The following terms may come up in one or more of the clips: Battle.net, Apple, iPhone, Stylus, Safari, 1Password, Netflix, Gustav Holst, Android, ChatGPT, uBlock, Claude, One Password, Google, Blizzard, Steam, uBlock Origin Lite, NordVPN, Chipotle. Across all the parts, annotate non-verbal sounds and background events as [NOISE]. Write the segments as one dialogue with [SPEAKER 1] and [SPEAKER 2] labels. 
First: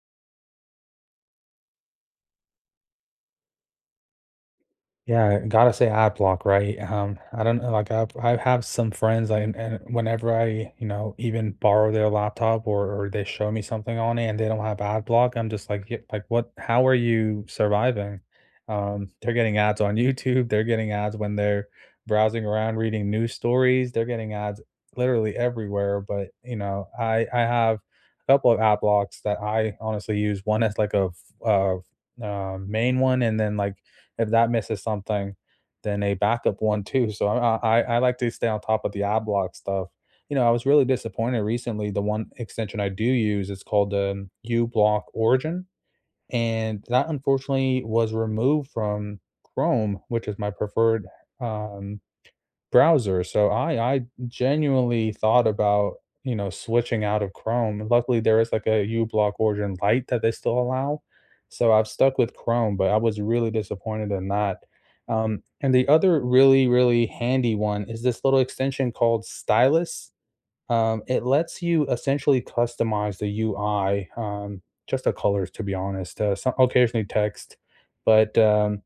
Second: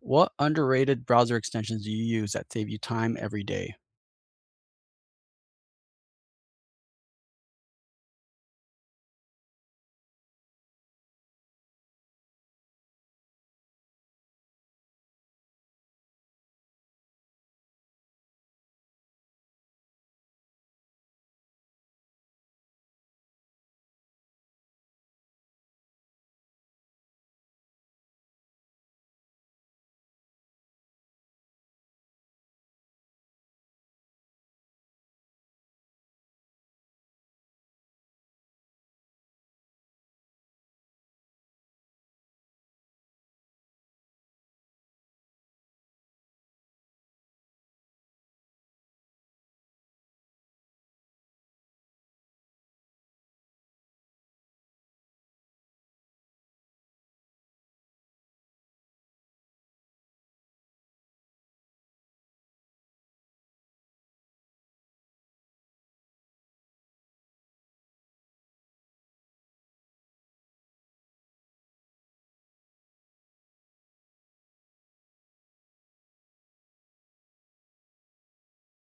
[SPEAKER 1] What underrated browser extensions do you use that save you time every day?
[SPEAKER 2] Yeah, gotta say ad block, right? I don't know, like I have some friends, like, and whenever I, even borrow their laptop or they show me something on it and they don't have ad block, I'm just like, "Yeah, like what? How are you surviving? They're getting ads on YouTube, they're getting ads when they're browsing around reading news stories, they're getting ads literally everywhere. But I have a couple of ad blocks that I honestly use. One as like a main one, and then like if that misses something, then a backup one too. So I like to stay on top of the iBlock stuff. You know, I was really disappointed recently. The one extension I do use is called uBlock Origin, and that unfortunately was removed from Chrome, which is my preferred um, browser, so I genuinely thought about, switching out of Chrome. Luckily, there is, like, a uBlock Origin Lite that they still allow, so I've stuck with Chrome, but I was really disappointed in that. And the other really, really handy one is this little extension called Stylus. It lets you essentially customize the UI, just the colors, to be honest, so occasionally text, but,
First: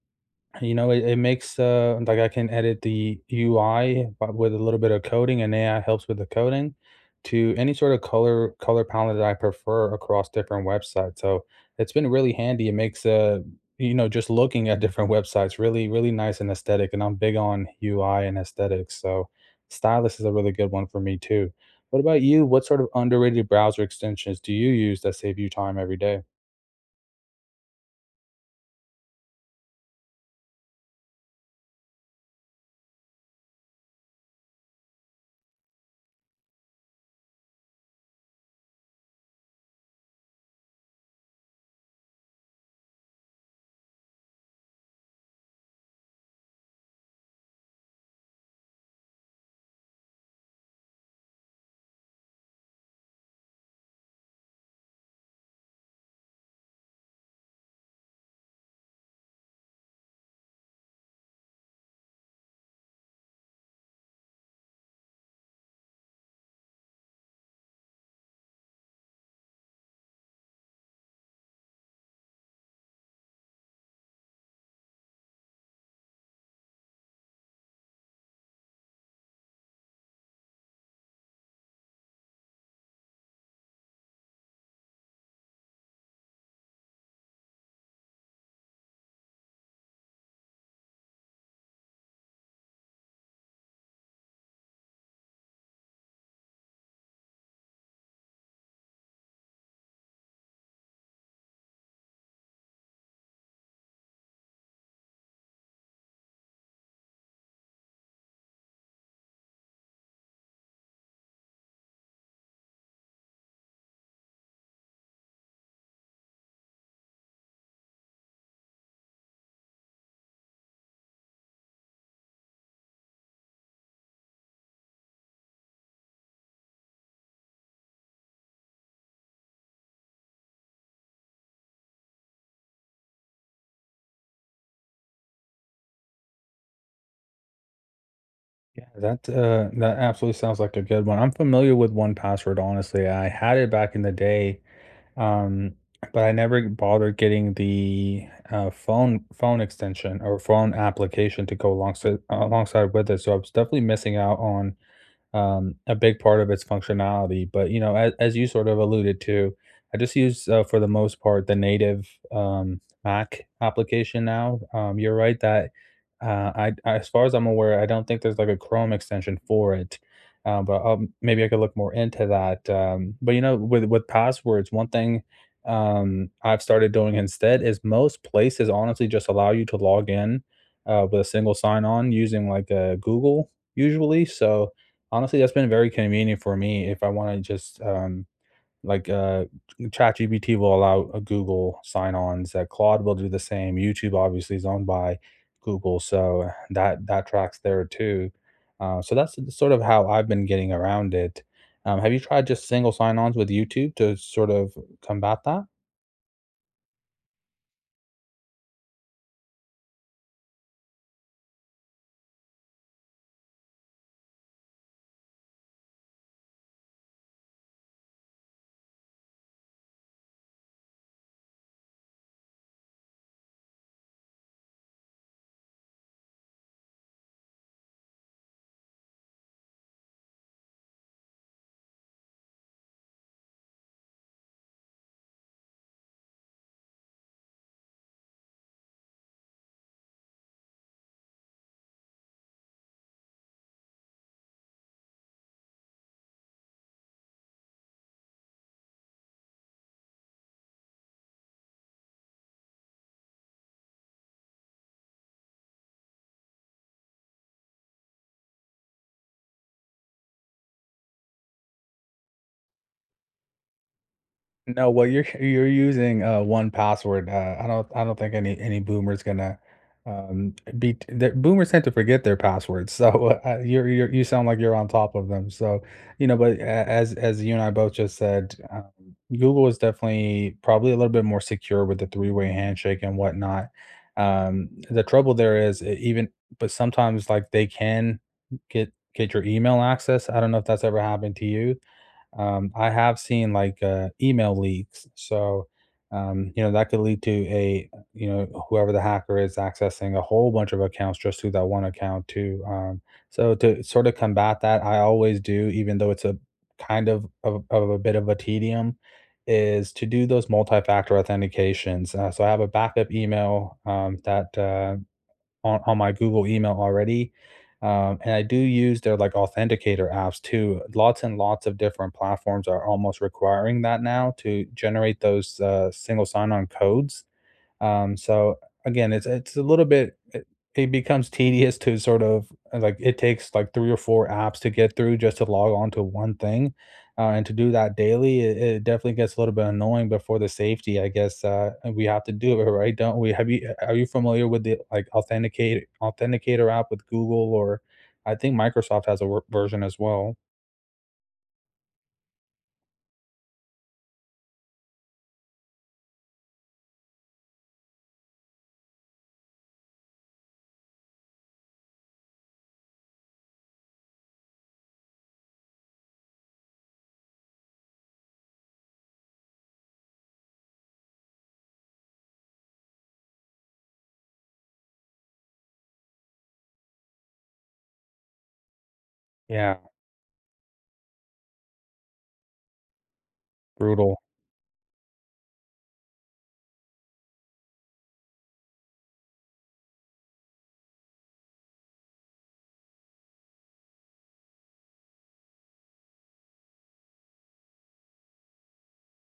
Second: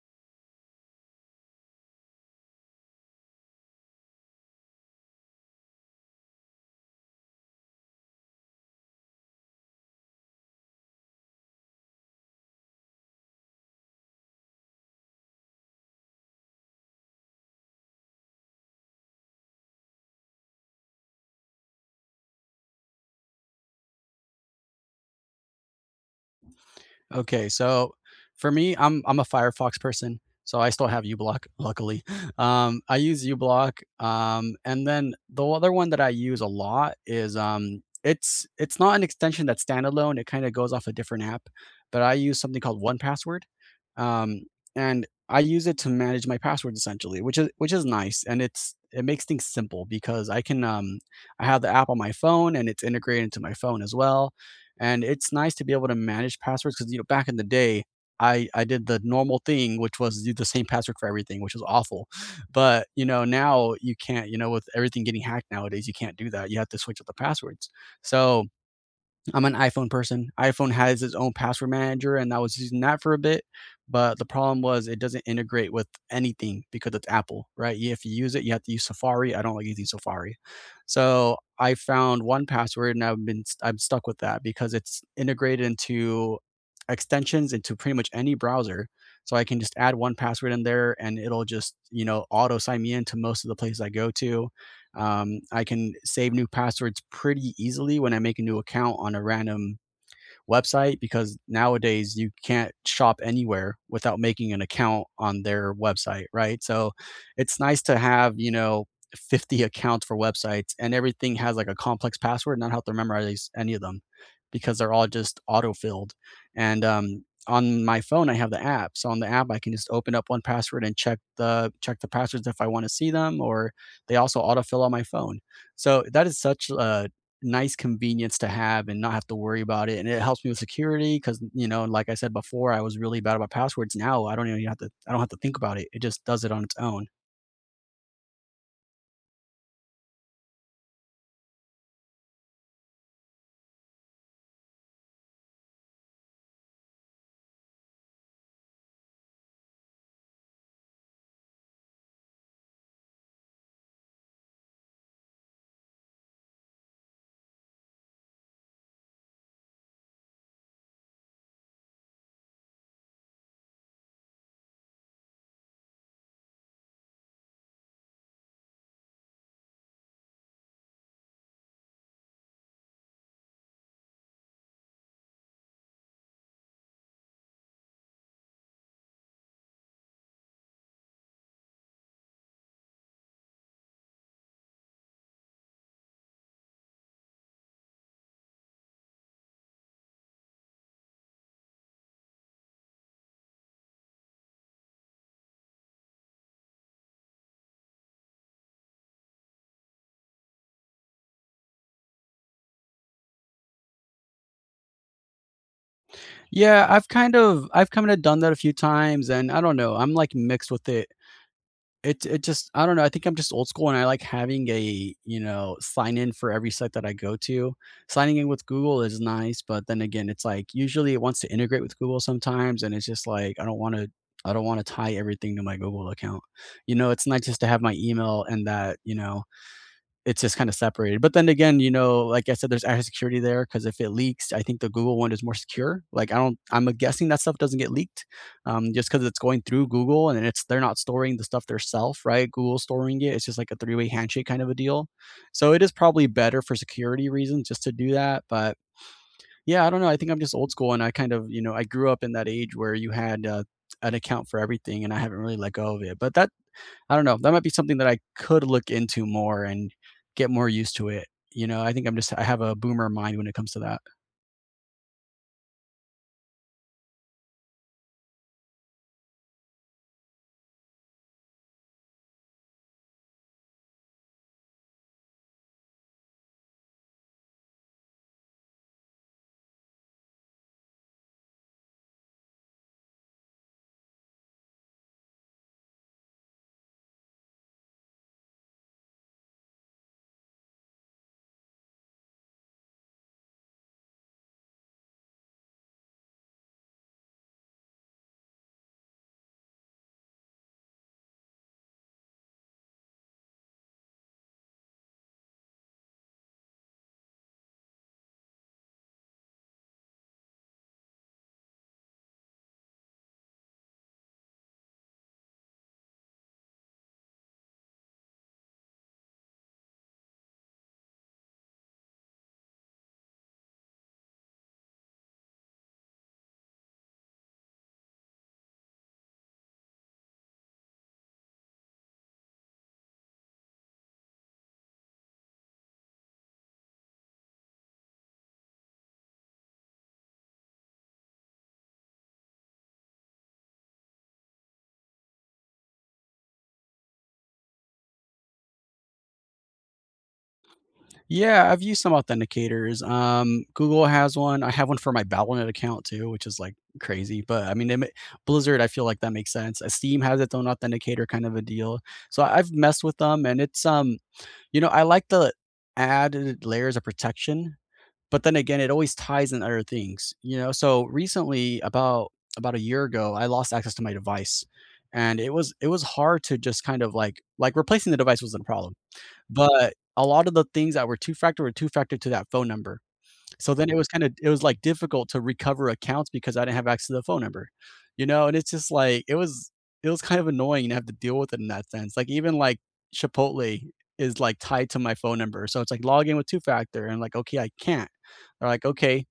[SPEAKER 2] it makes like I can edit the UI but with a little bit of coding and AI helps with the coding to any sort of color palette that I prefer across different websites. So it's been really handy. It makes just looking at different websites really really nice and aesthetic. And I'm big on UI and aesthetics. So Stylus is a really good one for me too. What about you? What sort of underrated browser extensions do you use that save you time every day?
[SPEAKER 1] Okay, so for me, I'm a Firefox person, so I still have uBlock, luckily. [LAUGHS] I use uBlock, and then the other one that I use a lot is it's not an extension that's standalone. It kind of goes off a different app, but I use something called One Password, um, and I use it to manage my passwords essentially, which is nice, and it's it makes things simple because I can I have the app on my phone and it's integrated into my phone as well, and it's nice to be able to manage passwords because you know back in the day, I did the normal thing, which was do the same password for everything, which was awful. But you know now you can't. You know with everything getting hacked nowadays, you can't do that. You have to switch up the passwords. So I'm an iPhone person. iPhone has its own password manager, and I was using that for a bit. But the problem was it doesn't integrate with anything because it's Apple, right? You- If you use it, you have to use Safari. I don't like using Safari. So I found one password and I'm stuck with that because it's integrated into extensions into pretty much any browser. So I can just add one password in there and it'll just, you know, auto sign me into most of the places I go to. I can save new passwords pretty easily when I make a new account on a random website because nowadays you can't shop anywhere without making an account on their website, right? So it's nice to have, you know, 50 accounts for websites and everything has like a complex password, not have to memorize any of them because they're all just auto-filled. And on my phone I have the app. So on the app I can just open up one password and check the passwords if I want to see them, or they also autofill on my phone. So that is such a nice convenience to have and not have to worry about it. And it helps me with security because, you know, like I said before, I was really bad about passwords. Now I don't even have to, I don't have to think about it. It just does it on its own.
[SPEAKER 2] Yeah, that, that absolutely sounds like a good one. I'm familiar with 1Password, honestly. I had it back in the day, um, but I never bothered getting the, phone extension or phone application to go alongside with it, so I was definitely missing out on a big part of its functionality. But as you sort of alluded to, I just use for the most part the native Mac application now. You're right that uh, I, as far as I'm aware, I don't think there's like a Chrome extension for it. But I maybe I could look more into that. But you know, with passwords, one thing I've started doing instead is most places honestly just allow you to log in with a single sign on using like a Google usually. So honestly, that's been very convenient for me if I wanna just, like, uh, ChatGPT will allow a Google sign-ons, that Claude will do the same, YouTube obviously is owned by Google, so that tracks there too. So that's sort of how I've been getting around it. Have you tried just single sign-ons with YouTube to sort of combat that?
[SPEAKER 1] Yeah, I've kind of done that a few times and I don't know, I'm like mixed with it. It just I don't know. I think I'm just old school and I like having a, you know, sign in for every site that I go to. Signing in with Google is nice, but then again, it's like usually it wants to integrate with Google sometimes and it's just like I don't want to tie everything to my Google account. You know, it's nice just to have my email and that, you know, it's just kind of separated. But then again, you know, like I said, there's added security there because if it leaks, I think the Google one is more secure. Like I'm guessing that stuff doesn't get leaked, just because it's going through Google and it's they're not storing the stuff themselves, right? Google storing it. It's just like a three-way handshake kind of a deal. So it is probably better for security reasons just to do that. But yeah, I don't know. I think I'm just old school, and I kind of, you know, I grew up in that age where you had an account for everything, and I haven't really let go of it. But that I don't know. That might be something that I could look into more and get more used to it. You know, I think I'm just I have a boomer mind when it comes to that.
[SPEAKER 2] No, well, you're [LAUGHS] you're using one password. I don't think any boomer's gonna be. The, boomers tend to forget their passwords, so [LAUGHS] you're you sound like you're on top of them. So you know, but as you and I both just said, Google is definitely probably a little bit more secure with the three-way handshake and whatnot. The trouble there is but sometimes like they can get your email access. I don't know if that's ever happened to you. I have seen like email leaks, so you know that could lead to a you know whoever the hacker is accessing a whole bunch of accounts just through that one account too. So to sort of combat that, I always do, even though it's a kind of a bit of a tedium, is to do those multi-factor authentications. So I have a backup email that on my Google email already. And I do use their like authenticator apps too. Lots and lots of different platforms are almost requiring that now to generate those single sign on codes. Um, so again, it's a little bit it becomes tedious to sort of like it takes like three or four apps to get through just to log on to one thing. And to do that daily, it definitely gets a little bit annoying. But for the safety, I guess we have to do it, [LAUGHS] right? Don't we? Have you? Are you familiar with the like authenticate authenticator app with Google or I think Microsoft has a version as well.
[SPEAKER 1] Yeah, I've used some authenticators. Google has one. I have one for my Battle.net account too, which is like crazy. But I mean, Blizzard, I feel like that makes sense. Steam has its own authenticator kind of a deal. So I've messed with them, and it's you know, I like the added layers of protection, but then again, it always ties in other things, you know? So recently, about a year ago, I lost access to my device. And it was hard to just kind of like replacing the device wasn't a problem.
[SPEAKER 2] Yeah,
[SPEAKER 1] But a lot of the things that were two factor to that phone number. So then
[SPEAKER 2] brutal.
[SPEAKER 1] it was, like, difficult to recover accounts because I didn't have access to the phone number, you know, and it's just, like, it was kind of annoying to have to deal with it in that sense, like, even, like, Chipotle is, like, tied to my phone number, so it's, like, log in with two-factor, and, like, okay, I can't. They're, like, "Okay,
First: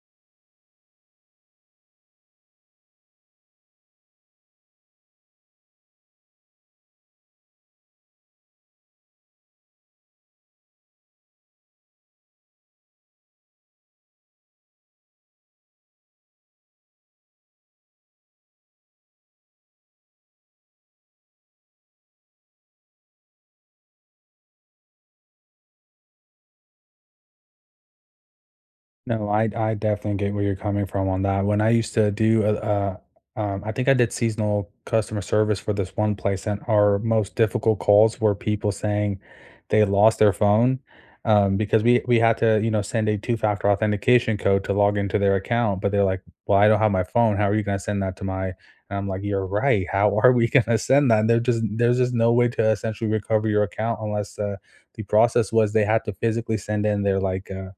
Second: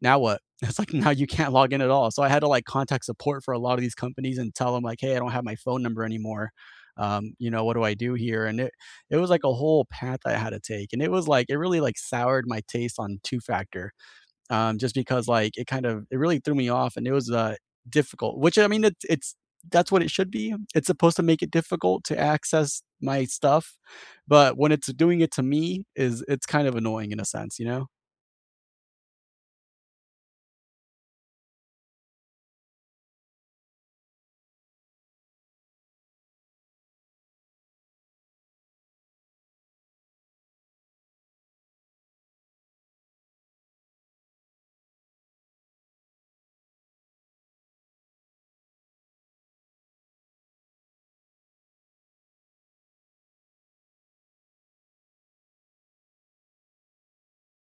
[SPEAKER 1] now what?" [LAUGHS] It's, like, now you can't log in at all, so I had to, like, contact support for a lot of these companies and tell them, like, "Hey, I don't have my phone number anymore, you know, what do I do here?" And it was, like, a whole path I had to take, and it was, like it really, like, soured my taste on two-factor just because like it kind of it really threw me off, and it was difficult. Which I mean, it's that's what it should be. It's supposed to make it difficult to access my stuff, but when it's doing it to me, is it's kind of annoying in a sense, you know.
[SPEAKER 2] No, I definitely get where you're coming from on that. When I used to do, I think I did seasonal customer service for this one place, and our most difficult calls were people saying they lost their phone, because we had to, you know, send a two-factor authentication code to log into their account, but they're like, "Well, I don't have my phone. How are you gonna send that to my?" And I'm like, "You're right. How [LAUGHS] are we gonna send that?" And they're just there's just no way to essentially recover your account unless the process was they had to physically send in their like.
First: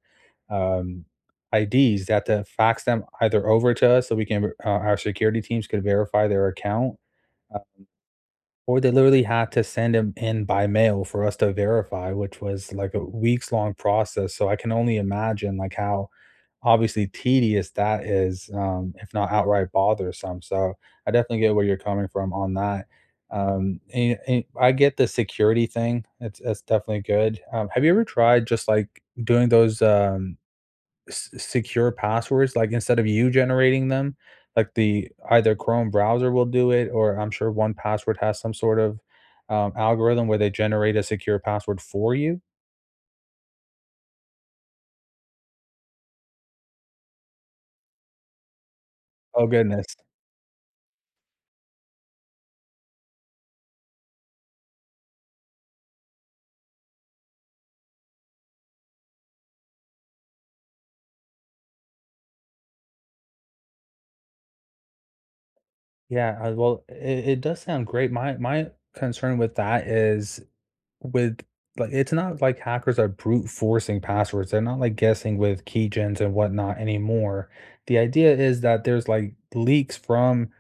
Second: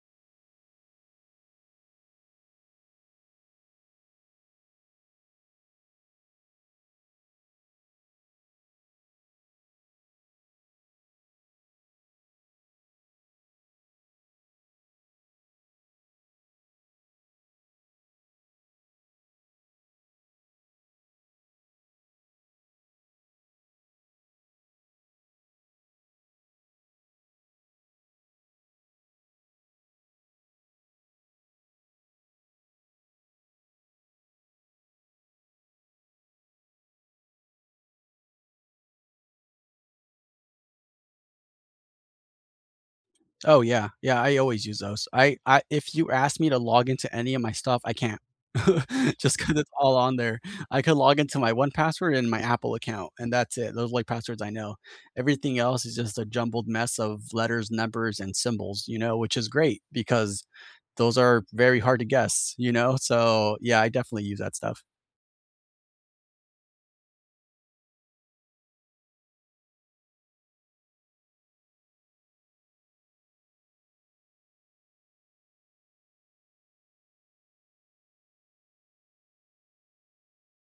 [SPEAKER 2] um, IDs. They have to fax them either over to us so we can, our security teams could verify their account, uh, or they literally had to send them in by mail for us to verify, which was like a weeks long process. So I can only imagine like how obviously tedious that is, if not outright bothersome. So I definitely get where you're coming from on that. And I get the security thing. It's definitely good. Have you ever tried just like doing those? Secure passwords, like, instead of you generating them, like, the either Chrome browser will do it, or I'm sure 1Password has some sort of, algorithm where they generate a secure password for you.
[SPEAKER 1] Oh, yeah. Yeah, I always use those. I if you ask me to log into any of my stuff, I can't. [LAUGHS] Just
[SPEAKER 2] Oh,
[SPEAKER 1] 'cause it's
[SPEAKER 2] goodness.
[SPEAKER 1] all on there. I could log into my 1Password and my Apple account, and that's it. Those are, like, passwords I know. Everything else is just a jumbled mess of letters, numbers, and symbols, you know, which is great because those are very hard to guess, you know? So, yeah, I definitely use that stuff.
[SPEAKER 2] Yeah, well, I it does sound great. My concern with that is with like, it's not like hackers are brute forcing passwords. They're not, like, guessing with keygens and whatnot anymore. The idea is that there's, like, leaks from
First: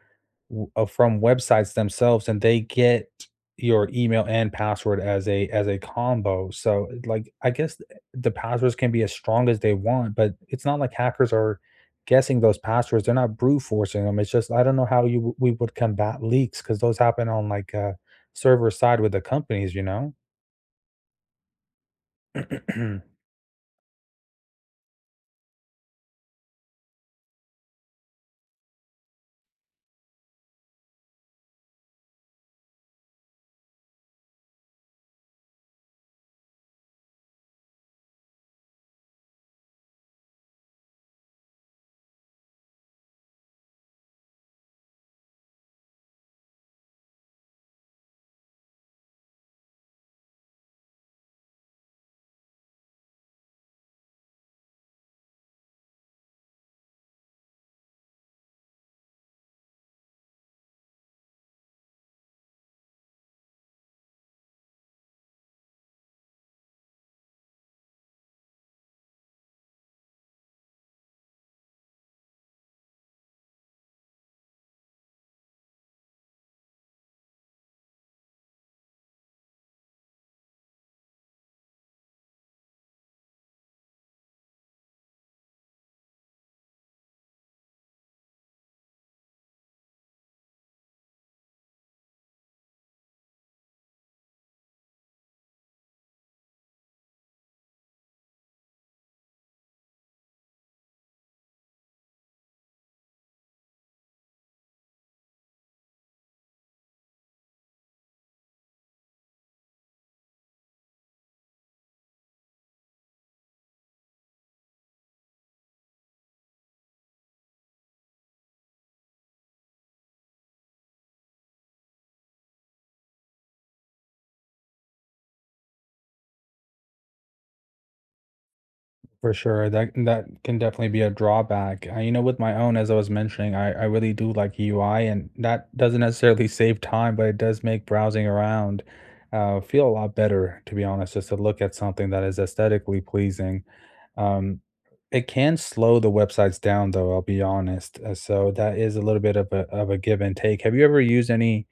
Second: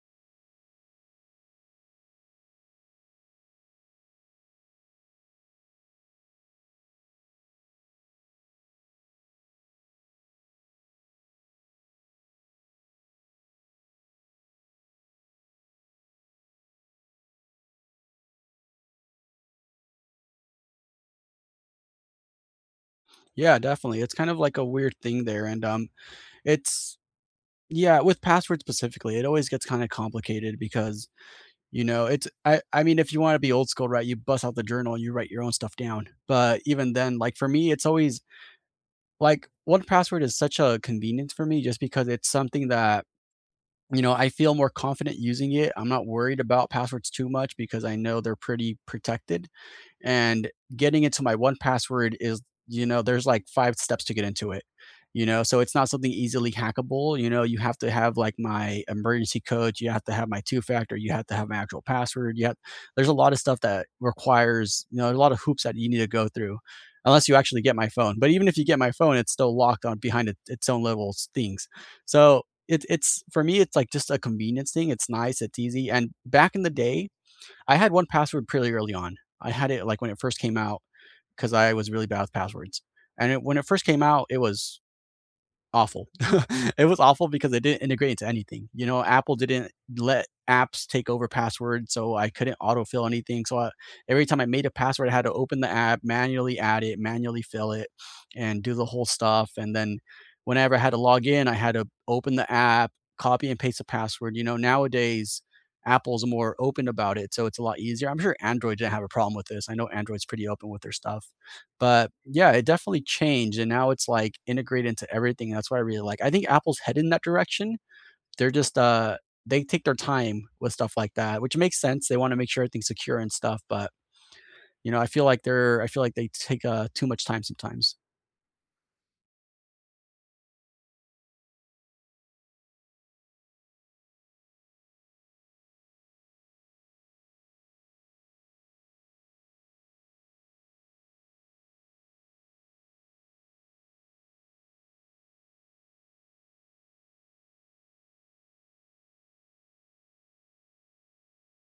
[SPEAKER 2] from websites themselves and they get your email and password as a combo, so like I guess the passwords can be as strong as they want, but it's not like hackers are guessing those passwords, they're not brute forcing them. It's just I don't know how you we would combat leaks, because those happen on like server side with the companies, you know. [CLEARS THROAT]
[SPEAKER 1] Yeah, definitely. It's kind of like a weird thing there, and, it's yeah, with passwords specifically, it always gets kinda complicated because you know, it's I mean, if you wanna be old school, right, you bust out the journal and you write your own stuff down. But even then, like, for me, it's always like, 1Password is such a convenience for me just because it's something that, you know, I feel more confident using it. I'm not worried about passwords too much because I know they're pretty protected, and getting into my one password is, you know, there's like 5 steps to get into it, you know, so it's not something easily hackable. You know, you have to have like my emergency code, you have to have my two factor, you have to have my actual password, there's a lot of stuff that requires, you know, a lot of hoops that you need to go through unless you actually get my phone, but even if you get my phone it's still locked on behind it, its own little things. So it's for me it's like just a convenience thing, it's nice, it's easy, and back in the day I had 1Password pretty early on. I had it, like, when it first came out because I was really bad with passwords, and it when it first came out, it was awful. [LAUGHS] It was awful because it didn't integrate into anything, you know, Apple didn't let apps take over passwords, so I couldn't autofill anything, so I every time I made a password, I had to open the app, manually add it, manually fill it, and do the whole stuff, and then whenever I had to log in, I had to open the app, copy and paste the password. You know, nowadays, Apple's more open about it, so it's a lot easier. I'm sure Android didn't have a problem with this. I know Android's pretty open with their stuff. But, yeah, it definitely changed, and now it's, like, integrated into everything, that's what I really like. I think Apple's headed in that direction. They're just, they take their time with stuff like that, which makes sense, they wanna make sure everything's secure and stuff, but, you know, I feel like they take, too much time sometimes.
[SPEAKER 2] For sure, that can definitely be a drawback. You know, with my own, as I was mentioning, I really do like UI, and that doesn't necessarily save time, but it does make browsing around feel a lot better, to be honest, just to look at something that is aesthetically pleasing. Um, it can slow the websites down, though, I'll be honest. So that is a little bit of a give and take. Have you ever used any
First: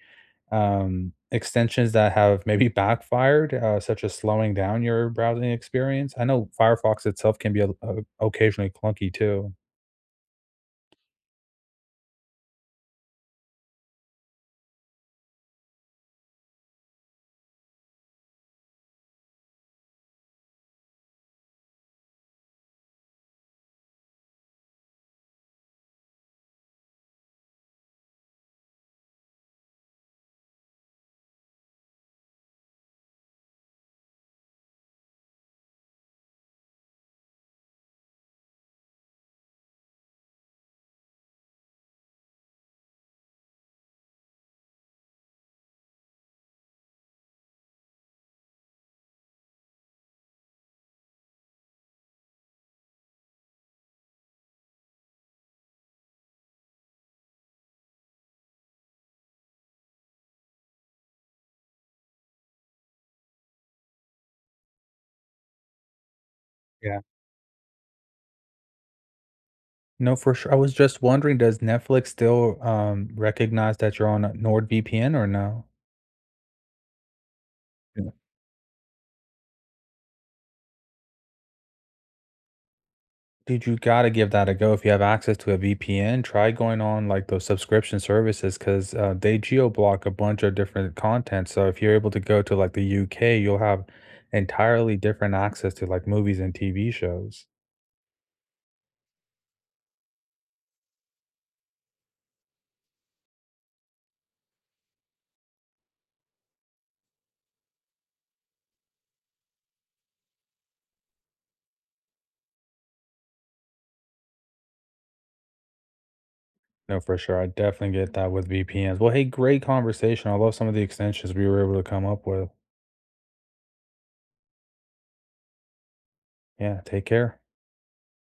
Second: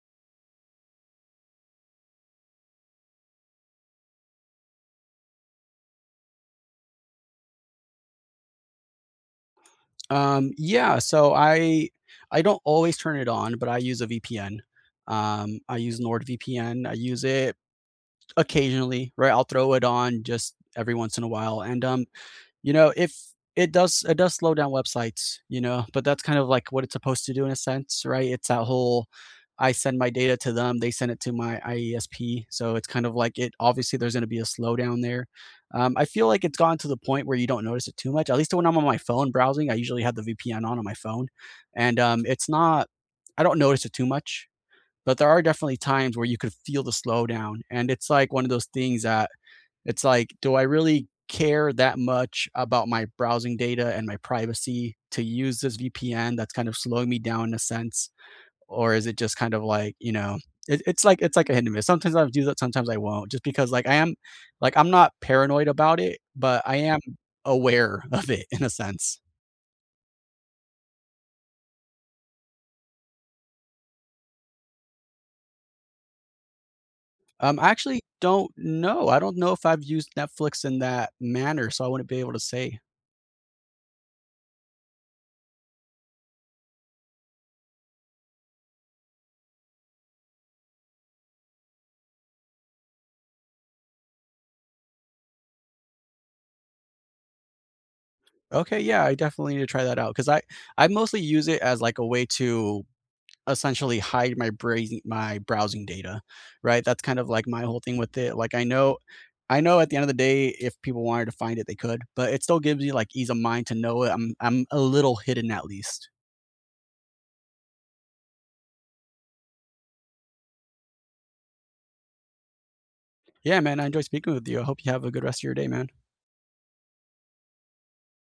[SPEAKER 2] extensions that have maybe backfired, such as slowing down your browsing experience? I know Firefox itself can be occasionally clunky too.
[SPEAKER 1] Yeah, so I don't always turn it on, but I use a VPN. I use NordVPN, I use it occasionally, right? I'll throw it on just every once in a while, and, you know, if it does slow down websites, you know, but that's kind of like what it's supposed to do in a sense, right? It's that whole I send my data to them, they send it to my IESP. So it's kind of like it obviously there's going to be a slowdown there. I feel like it's gotten to the point where you don't notice it too much. At least when I'm on my phone browsing, I usually have the VPN on my phone, and it's not. I don't notice it too much, but there are definitely times where you could feel the slowdown, and it's like one of those things that it's like, do I really care that much about my browsing data and my privacy to use this VPN that's kind of slowing me down in a sense? Or is it just kind of like, you know, it's like a hit and miss. Sometimes I'll do that, sometimes I won't, just because like I am like I'm not paranoid about it, but I am
[SPEAKER 2] Yeah.
[SPEAKER 1] aware of it in a sense.
[SPEAKER 2] No, for sure. I was just wondering, does Netflix still recognize that you're on a NordVPN or no?
[SPEAKER 1] I actually don't know. I don't know if I've used Netflix in that manner, so I wouldn't be able to say.
[SPEAKER 2] Dude, you gotta give that a go if you have access to a VPN. Try going on like those subscription services because they geo block a bunch of different content. So if you're able to go to like the UK, you'll have entirely different access to like movies and TV shows.
[SPEAKER 1] Okay, yeah, I definitely need to try that out because I mostly use it as like a way to essentially hide my browsing data, right? That's kind of like my whole thing with it. Like I know at the end of the day, if people wanted to find it, they could, but it still gives you like ease of mind to know it. I'm a little hidden at least.
[SPEAKER 2] No, for sure. I definitely get that with VPNs. Well, hey, great conversation. I love some of the extensions we were able to come up with.
[SPEAKER 1] Yeah, man, I enjoyed speaking with you. I hope you have a good rest of your day, man.
[SPEAKER 2] Yeah, take care.